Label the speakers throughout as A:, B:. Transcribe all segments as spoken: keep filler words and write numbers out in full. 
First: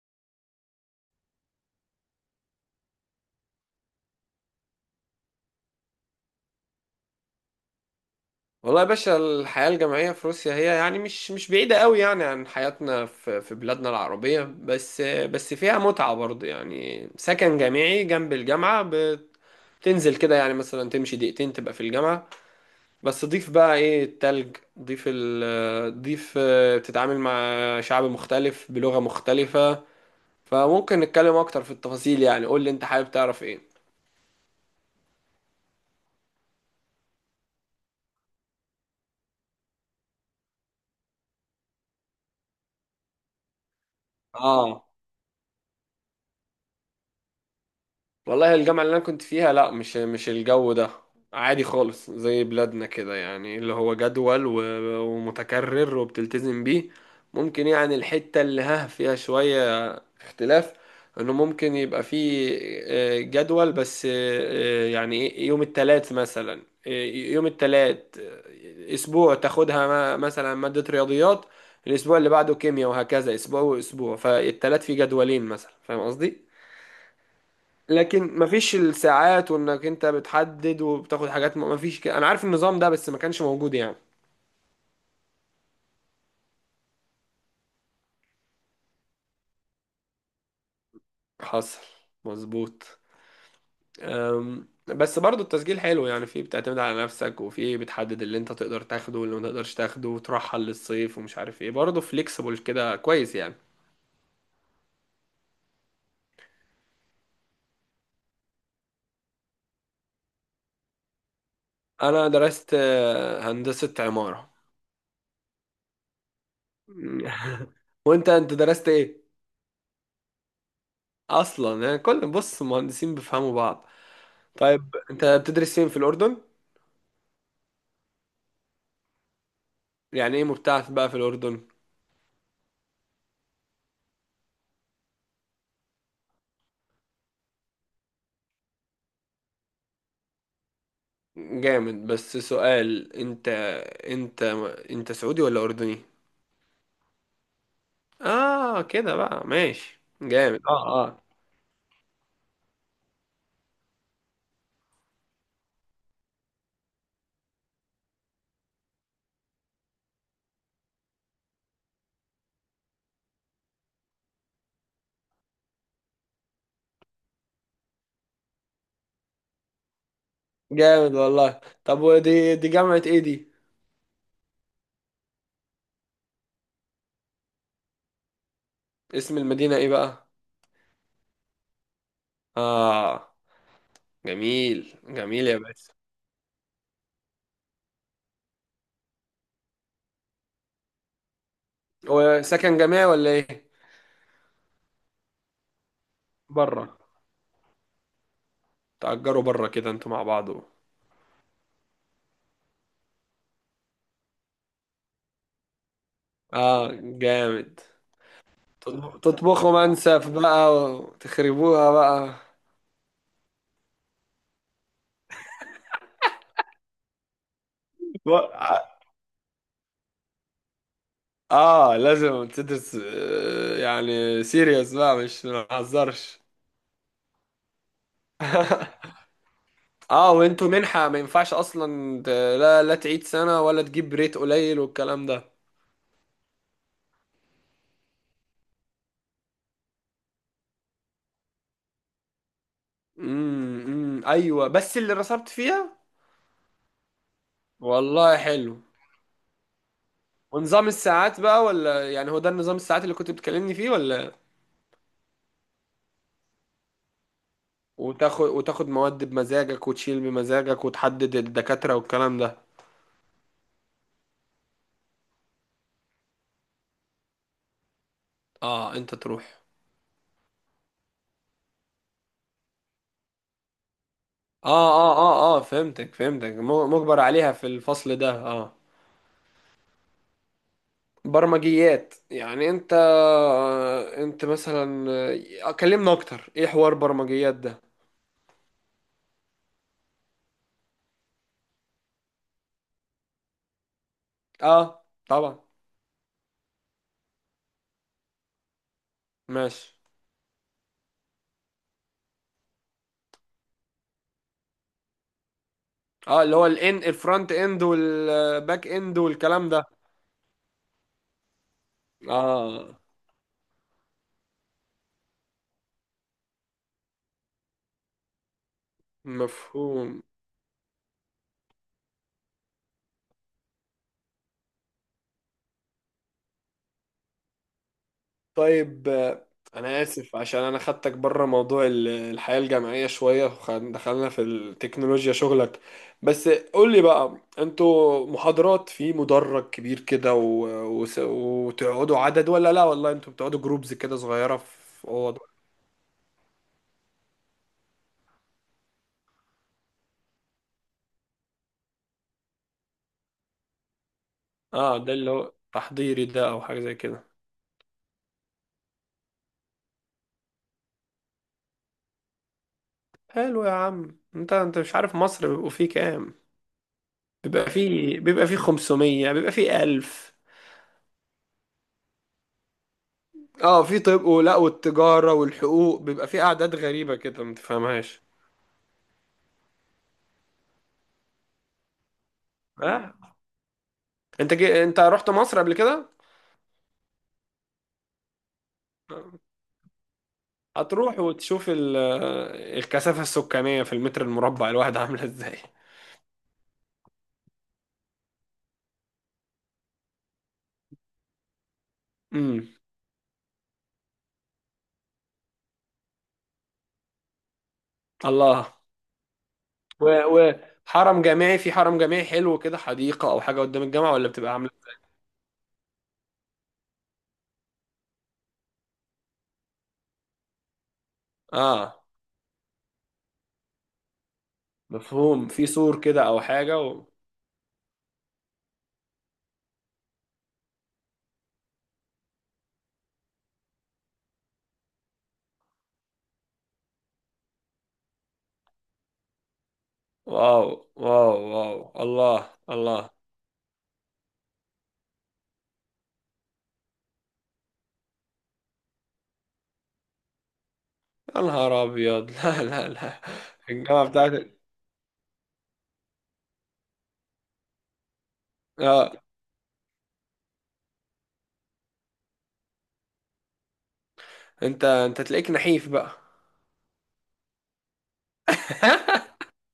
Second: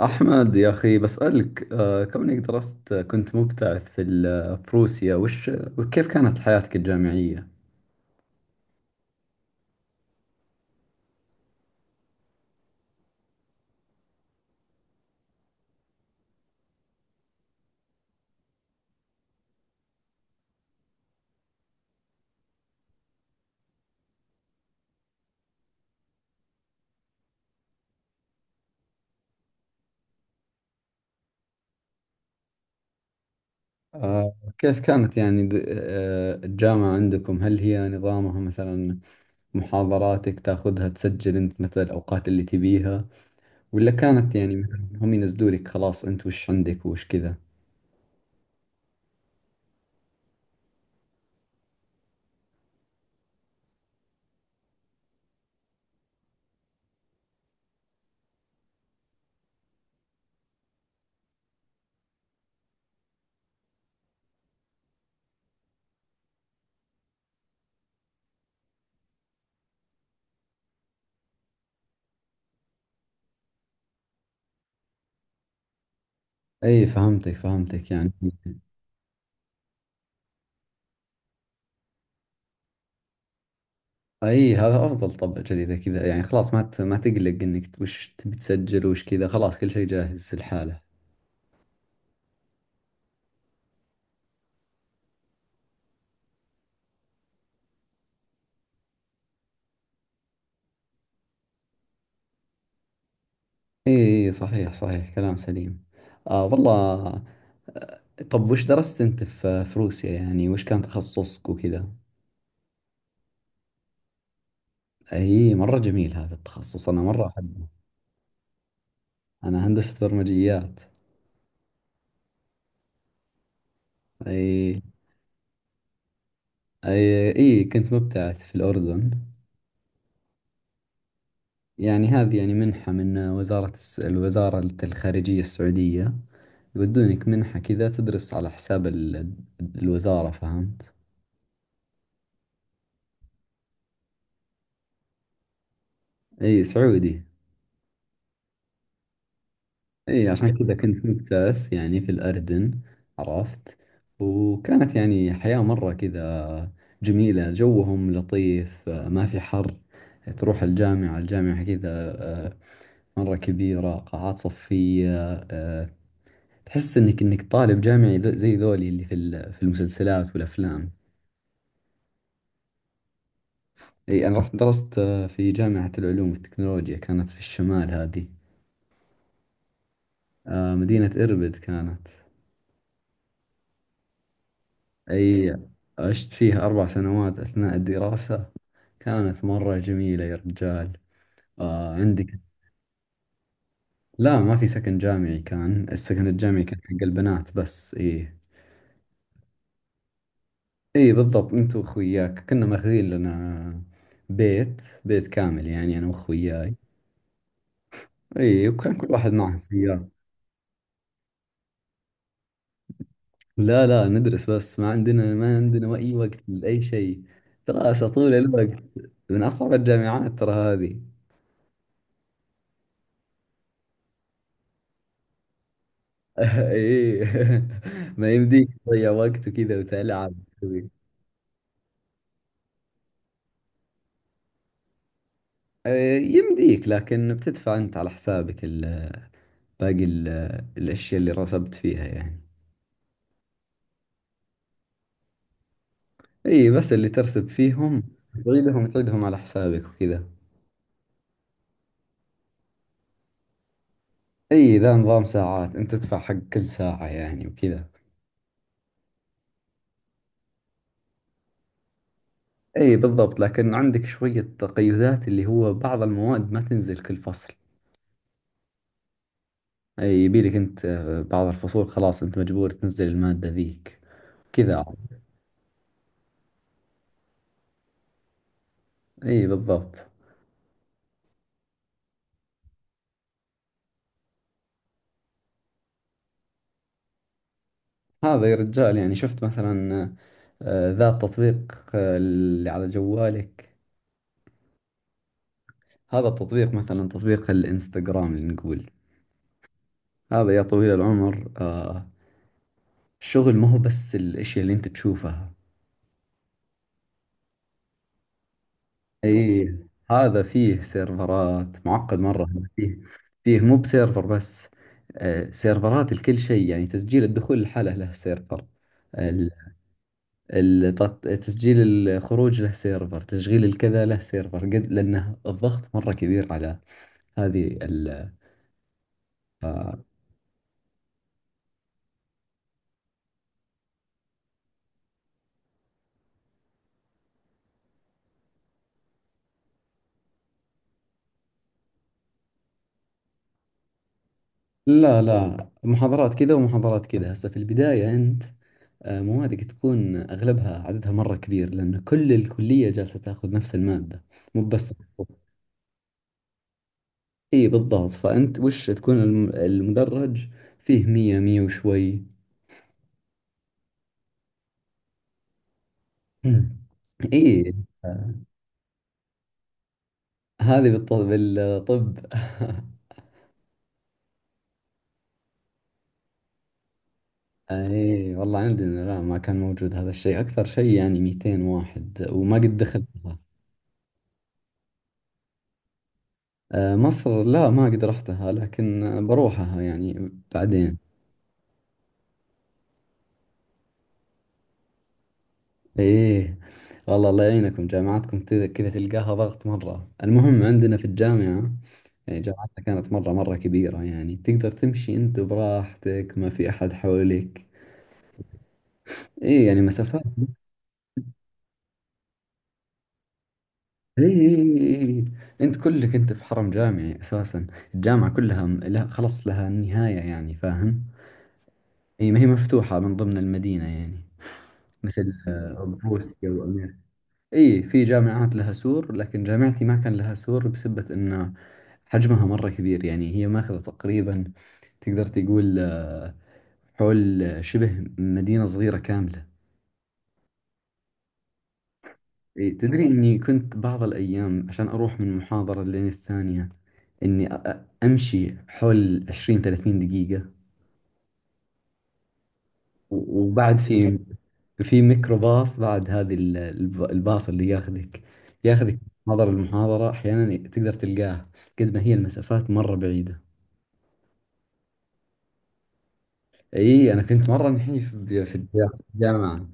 A: أحمد يا أخي بسألك آه، كونك درست كنت مبتعث في ال- في روسيا وش وكيف كانت حياتك الجامعية؟
B: والله يا باشا، الحياة الجامعية في روسيا هي يعني مش مش بعيدة قوي يعني عن حياتنا في في بلادنا العربية، بس بس فيها متعة برضه. يعني سكن جامعي جنب الجامعة، بتنزل كده يعني مثلا تمشي دقيقتين تبقى في الجامعة. بس ضيف بقى ايه التلج، ضيف ال ضيف آه، بتتعامل مع شعب مختلف بلغة مختلفة. فممكن نتكلم اكتر في التفاصيل. يعني قول لي انت حابب تعرف ايه.
A: آه، كيف كانت يعني د- آه، الجامعة عندكم، هل هي نظامها مثلا محاضراتك تاخذها تسجل أنت مثلا الأوقات اللي تبيها، ولا كانت يعني
B: اه،
A: مثلا هم ينزلوا لك، خلاص أنت وش عندك وش كذا؟
B: والله الجامعة اللي أنا كنت فيها لا، مش مش الجو ده. عادي خالص زي بلادنا كده، يعني اللي هو جدول و- ومتكرر وبتلتزم بيه. ممكن يعني الحتة اللي ها فيها شوية اختلاف، إنه ممكن يبقى فيه آه، جدول بس. آه، آه، يعني إيه، يوم التلات مثلا، آه، يوم التلات آه، أسبوع تاخدها م- مثلا مادة رياضيات، الأسبوع اللي بعده كيمياء، وهكذا أسبوع وأسبوع. فالتلات في جدولين مثلا، فاهم قصدي؟
A: أي، فهمتك فهمتك يعني.
B: لكن مفيش الساعات وانك انت بتحدد وبتاخد حاجات، م- مفيش ك... انا عارف النظام ده بس ما كانش موجود يعني.
A: اي، هذا افضل طبعا اذا كذا، يعني خلاص ما ت- ما تقلق انك وش تبي تسجل وش كذا، خلاص كل شيء جاهز لحاله.
B: حصل. مظبوط. أم، بس برضو التسجيل حلو. يعني فيه بتعتمد على نفسك، وفيه بتحدد اللي انت تقدر تاخده واللي ما تقدرش تاخده وترحل للصيف ومش عارف ايه. برضو فليكسبل كده، كويس يعني.
A: اي، إي، صحيح صحيح، كلام سليم. آه والله. آه، طب وش درست انت في في روسيا، يعني وش كان تخصصك وكذا؟
B: انا درست آه، هندسة عمارة.
A: اي، مرة جميل هذا التخصص، انا مرة احبه.
B: وانت انت درست ايه؟
A: انا هندسة برمجيات.
B: اصلا يعني كل، بص، المهندسين بيفهموا بعض.
A: اي.
B: طيب انت بتدرس فين في الاردن؟
A: اي اي، كنت مبتعث في الاردن.
B: يعني ايه مبتعث بقى في الاردن؟
A: يعني هذه يعني منحة من وزارة الس- الوزارة الخارجية السعودية، يودونك منحة كذا تدرس على حساب ال- الوزارة، فهمت.
B: جامد. بس سؤال، انت انت انت سعودي ولا اردني؟
A: اي سعودي.
B: اه، كده بقى ماشي.
A: اي، عشان
B: جامد.
A: كذا
B: اه
A: كنت
B: اه.
A: مبتعث يعني في الأردن، عرفت. وكانت يعني حياة مرة كذا جميلة، جوهم لطيف، آه، ما في حر. تروح الجامعة، الجامعة كذا، آه، مرة كبيرة، قاعات صفية، آه، تحس انك انك طالب جامعي، ذو- زي ذولي اللي في ال- في المسلسلات والأفلام.
B: جامد والله. طب ودي دي جامعة ايه دي؟
A: اي، انا رحت درست آه، في جامعة العلوم والتكنولوجيا، كانت في الشمال هذه.
B: اسم المدينة ايه بقى؟
A: آه، مدينة إربد كانت.
B: اه، جميل جميل
A: أي،
B: يا باشا.
A: عشت فيه أربع سنوات أثناء الدراسة، كانت مرة جميلة يا رجال. آه عندك.
B: وسكن جامعي ولا ايه؟
A: لا ما في سكن جامعي، كان السكن الجامعي كان
B: بره.
A: حق البنات بس. إيه.
B: تأجروا بره كده انتوا مع بعض.
A: إيه بالضبط، أنت وأخوياك، كنا ماخذين لنا بيت، بيت كامل يعني، أنا وأخوياي.
B: اه، جامد.
A: إيه، وكان كل
B: تطبخ-
A: واحد معه
B: تطبخوا
A: سيارة.
B: منسف بقى وتخربوها بقى.
A: لا لا، ندرس بس، ما عندنا ما عندنا أي وقت لأي شيء، دراسة طول الوقت. من أصعب الجامعات ترى هذه.
B: اه، لازم تدرس. آه، يعني سيريس بقى، مش ما نهزرش.
A: ايه. ما يمديك تضيع وقت وكذا
B: اه،
A: وتلعب.
B: وانتوا منحة، ما ينفعش اصلا ت- لا لا، تعيد سنة ولا تجيب ريت قليل والكلام ده.
A: إيه، يمديك، لكن بتدفع انت على حسابك ال- باقي ال- الاشياء اللي رسبت فيها يعني.
B: امم امم ايوه، بس اللي رسبت فيها.
A: اي بس اللي ترسب فيهم،
B: والله حلو.
A: تعيدهم تعيدهم على حسابك وكذا.
B: ونظام الساعات بقى؟ ولا يعني هو ده النظام، الساعات اللي كنت بتكلمني فيه ولا؟
A: اي ذا نظام ساعات، انت تدفع حق كل ساعة يعني وكذا.
B: وتاخد وتاخد مواد بمزاجك وتشيل بمزاجك وتحدد الدكاترة والكلام ده.
A: اي بالضبط، لكن عندك شوية تقيدات، اللي هو بعض المواد ما تنزل كل فصل.
B: اه، انت تروح.
A: اي يبيلك انت، آه، بعض الفصول خلاص انت مجبور تنزل المادة ذيك كذا.
B: اه اه اه اه، فهمتك فهمتك، م- مجبر عليها في الفصل ده، اه.
A: اي بالضبط.
B: برمجيات يعني انت انت مثلا كلمنا اكتر، ايه حوار برمجيات ده؟
A: هذا يا رجال، يعني شفت مثلا آه، ذا التطبيق آه، اللي على جوالك،
B: اه، طبعا.
A: هذا التطبيق مثلا تطبيق الانستغرام اللي نقول،
B: ماشي.
A: هذا يا طويل العمر، آه، الشغل ما هو بس الاشياء اللي انت تشوفها.
B: اه، اللي هو الان الفرونت اند والباك اند
A: اي،
B: والكلام ده.
A: هذا فيه سيرفرات، معقد مرة، هذا فيه،
B: اه،
A: فيه مو بسيرفر بس، آه، سيرفرات لكل شيء، يعني تسجيل الدخول لحاله له سيرفر،
B: مفهوم.
A: الت- تسجيل الخروج له سيرفر، تشغيل الكذا له سيرفر، قد لأنه الضغط مرة كبير على هذه ال
B: طيب آه،
A: آه،
B: انا اسف عشان انا خدتك بره موضوع ال- الحياة الجامعية شوية ودخلنا في التكنولوجيا شغلك. بس قول لي بقى، انتوا محاضرات في مدرج كبير كده و... و... وتقعدوا عدد، ولا لا والله انتوا بتقعدوا جروبز كده صغيرة في
A: لا
B: اوض؟
A: لا، محاضرات كذا ومحاضرات كذا، هسه في البداية أنت آه، موادك تكون أغلبها عددها مرة كبير، لأن كل الكلية جالسة تاخذ نفس المادة، مو بس
B: اه، ده اللي
A: تخصص.
B: هو تحضيري ده او حاجة زي كده.
A: اي بالضبط، فأنت وش تكون الم- المدرج فيه، مية مية وشوي.
B: حلو يا عم. انت انت مش عارف مصر بيبقوا فيه كام.
A: مم.
B: بيبقى
A: اي
B: فيه
A: آه،
B: بيبقى فيه خمسمية، بيبقى فيه ألف.
A: هذه بالط- بالطب.
B: اه، في طب، ولا والتجارة والحقوق بيبقى في أعداد غريبة كده ما تفهمهاش.
A: اي والله، عندنا لا ما كان موجود هذا الشيء، اكثر شيء يعني مئتين واحد، وما قد
B: اه،
A: دخلتها.
B: انت جي... انت رحت مصر قبل كده؟
A: آه، مصر لا ما قد رحتها، لكن آه،
B: آه.
A: بروحها يعني بعدين.
B: هتروح وتشوف ال... الكثافة السكانية في المتر المربع الواحد عاملة ازاي.
A: ايه والله، الله يعينكم، جامعاتكم كذا كذا تلقاها ضغط مرة. المهم عندنا في الجامعة، يعني
B: امم.
A: جامعتنا كانت مرة مرة كبيرة، يعني تقدر تمشي انت براحتك، ما في احد حولك.
B: الله.
A: ايه يعني
B: و...
A: مسافات.
B: و... حرم جامعي؟ في حرم جامعي حلو كده، حديقة أو حاجة قدام الجامعة،
A: اي
B: ولا بتبقى
A: اي
B: عاملة؟
A: اي اي، انت كلك انت في حرم جامعي اساسا، الجامعة كلها م- لها خلص لها نهاية يعني، فاهم.
B: اه،
A: اي، ما هي مفتوحة من ضمن المدينة يعني. مثل
B: مفهوم. في
A: آه،
B: سور كده أو
A: بروسيا
B: حاجة
A: وامريكا.
B: و...
A: اي في جامعات لها سور، لكن جامعتي ما كان لها سور بسبة انه حجمها مرة كبير، يعني هي ماخذة تقريبا، تقدر تقول آه، حول شبه مدينة صغيرة كاملة.
B: واو. واو واو. الله
A: إيه،
B: الله.
A: تدري إني كنت بعض الأيام عشان أروح من محاضرة لين الثانية، إني أ- أ- أمشي حول عشرين ثلاثين دقيقة.
B: يا نهار أبيض. لا لا لا،
A: و- وبعد
B: الجامعة
A: في
B: بتاعتك!
A: في ميكروباص بعد، هذه ال- الب- الباص اللي ياخذك، ياخذك من
B: اه،
A: محاضرة المحاضرة، أحيانا تقدر تلقاه، قد ما هي المسافات مرة بعيدة.
B: انت انت تلاقيك نحيف بقى،
A: إي أنا كنت مرة نحيف ب- في الجا- الجامعة،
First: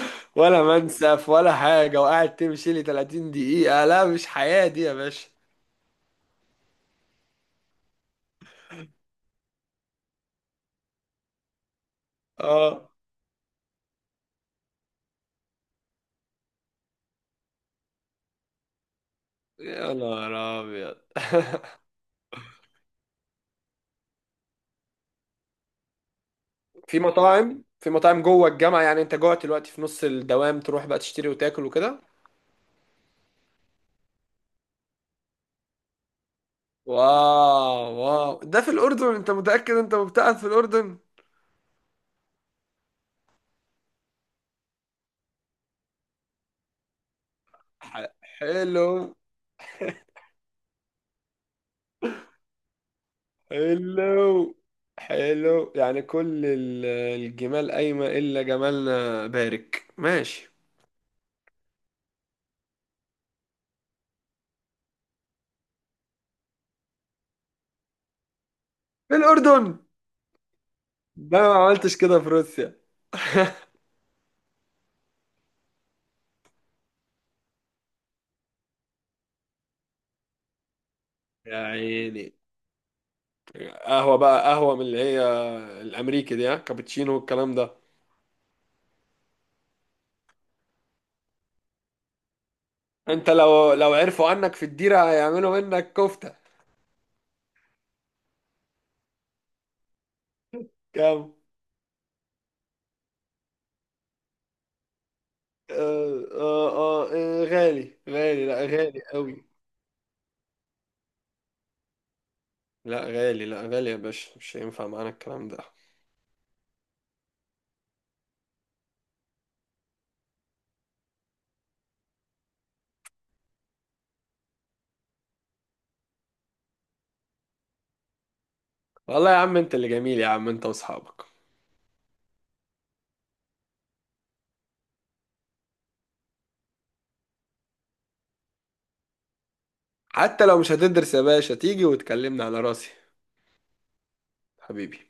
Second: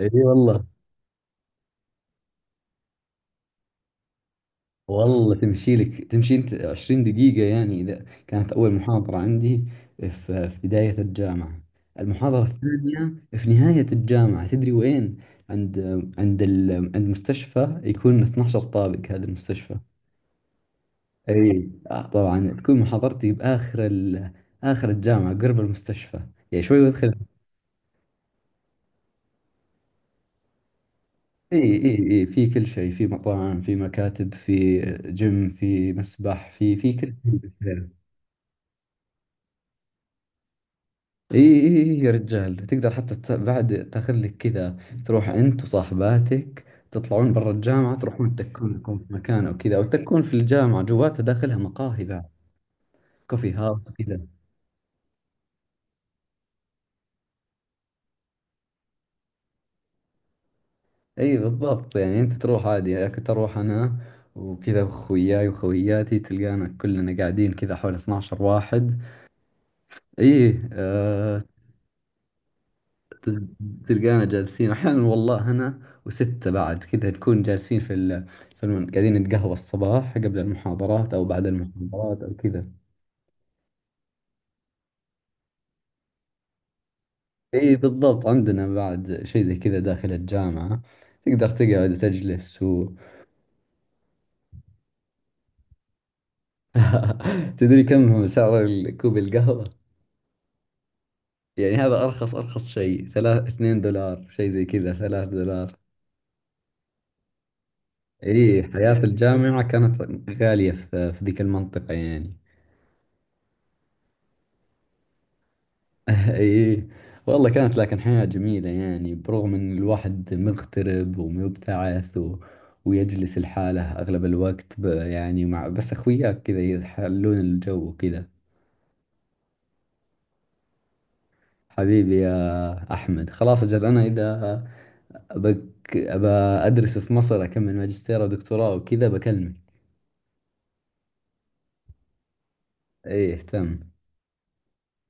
A: إي
B: ولا
A: والله.
B: منسف ولا حاجة وقاعد تمشي لي تلاتين دقيقة؟ لا، مش حياة دي يا باشا.
A: والله تمشي لك، تمشي انت عشرين دقيقة يعني، اذا كانت اول محاضرة عندي في في بداية الجامعة، المحاضرة
B: اه،
A: الثانية في نهاية الجامعة، تدري وين؟ عند عند ال... عند مستشفى يكون اثنا عشر طابق هذا المستشفى.
B: يا نهار ابيض.
A: اي آه طبعا تكون محاضرتي باخر ال... اخر الجامعة قرب المستشفى، يعني شوي
B: في
A: وادخل.
B: مطاعم، في مطاعم جوه الجامعة يعني؟ انت جوه دلوقتي في نص الدوام تروح بقى تشتري
A: اي
B: وتاكل وكده.
A: اي اي، في كل شيء، في مطاعم، في مكاتب، في جيم، في مسبح، في في كل
B: واو
A: شيء.
B: واو، ده في الأردن؟ انت متأكد انت مبتعد في الأردن؟
A: اي اي إي يا رجال، تقدر حتى ت- بعد تاخذ لك كذا، تروح انت وصاحباتك، تطلعون برا الجامعة،
B: ح-
A: تروحون تكون لكم في
B: حلو.
A: مكان او كذا، او تكون في الجامعة جواتها، داخلها مقاهي بعد، كوفي هاوس وكذا.
B: حلو. حلو يعني، كل ال- الجمال قايمة إلا جمالنا، بارك. ماشي،
A: اي بالضبط، يعني انت تروح عادي، يعني كنت اروح انا وكذا اخوياي وخوياتي، تلقانا كلنا قاعدين كذا حول اثنا عشر واحد.
B: في الأردن
A: اي آه،
B: ده ما عملتش كده في روسيا.
A: تلقانا جالسين احيانا والله، انا وستة بعد كذا، نكون جالسين في ال... في الم... قاعدين نتقهوى الصباح قبل المحاضرات او بعد
B: يا
A: المحاضرات او
B: عيني.
A: كذا.
B: قهوة بقى؟ قهوة من اللي هي الأمريكي دي، ها، كابتشينو والكلام
A: اي
B: ده؟
A: بالضبط، عندنا بعد شيء زي كذا داخل الجامعة، تقدر تقعد وتجلس و...
B: أنت لو لو عرفوا عنك في الديرة هيعملوا منك كفتة.
A: تدري كم هو سعر ال- كوب القهوة؟
B: كام؟
A: يعني هذا ارخص ارخص شيء، ثلاث اثنين دولار، شيء زي كذا، ثلاث دولار.
B: آه آه آه آه، غالي غالي، لا
A: اي حياة
B: غالي قوي.
A: الجامعة كانت غالية في في ذيك المنطقة يعني.
B: لا غالي، لا غالي يا باشا، مش هينفع معانا الكلام ده.
A: ايه والله كانت، لكن حياة جميلة يعني، برغم ان الواحد مغترب ومبتعث و... ويجلس لحاله اغلب الوقت ب... يعني مع بس اخوياك كذا يحلون الجو وكذا.
B: والله يا عم أنت اللي جميل، يا عم أنت وأصحابك.
A: حبيبي يا احمد، خلاص اجل انا اذا بك... ابى ادرس في مصر، اكمل ماجستير ودكتوراه وكذا، بكلمك.
B: حتى لو مش هتدرس يا باشا، تيجي وتكلمنا، على راسي.
A: ايه تم.
B: حبيبي.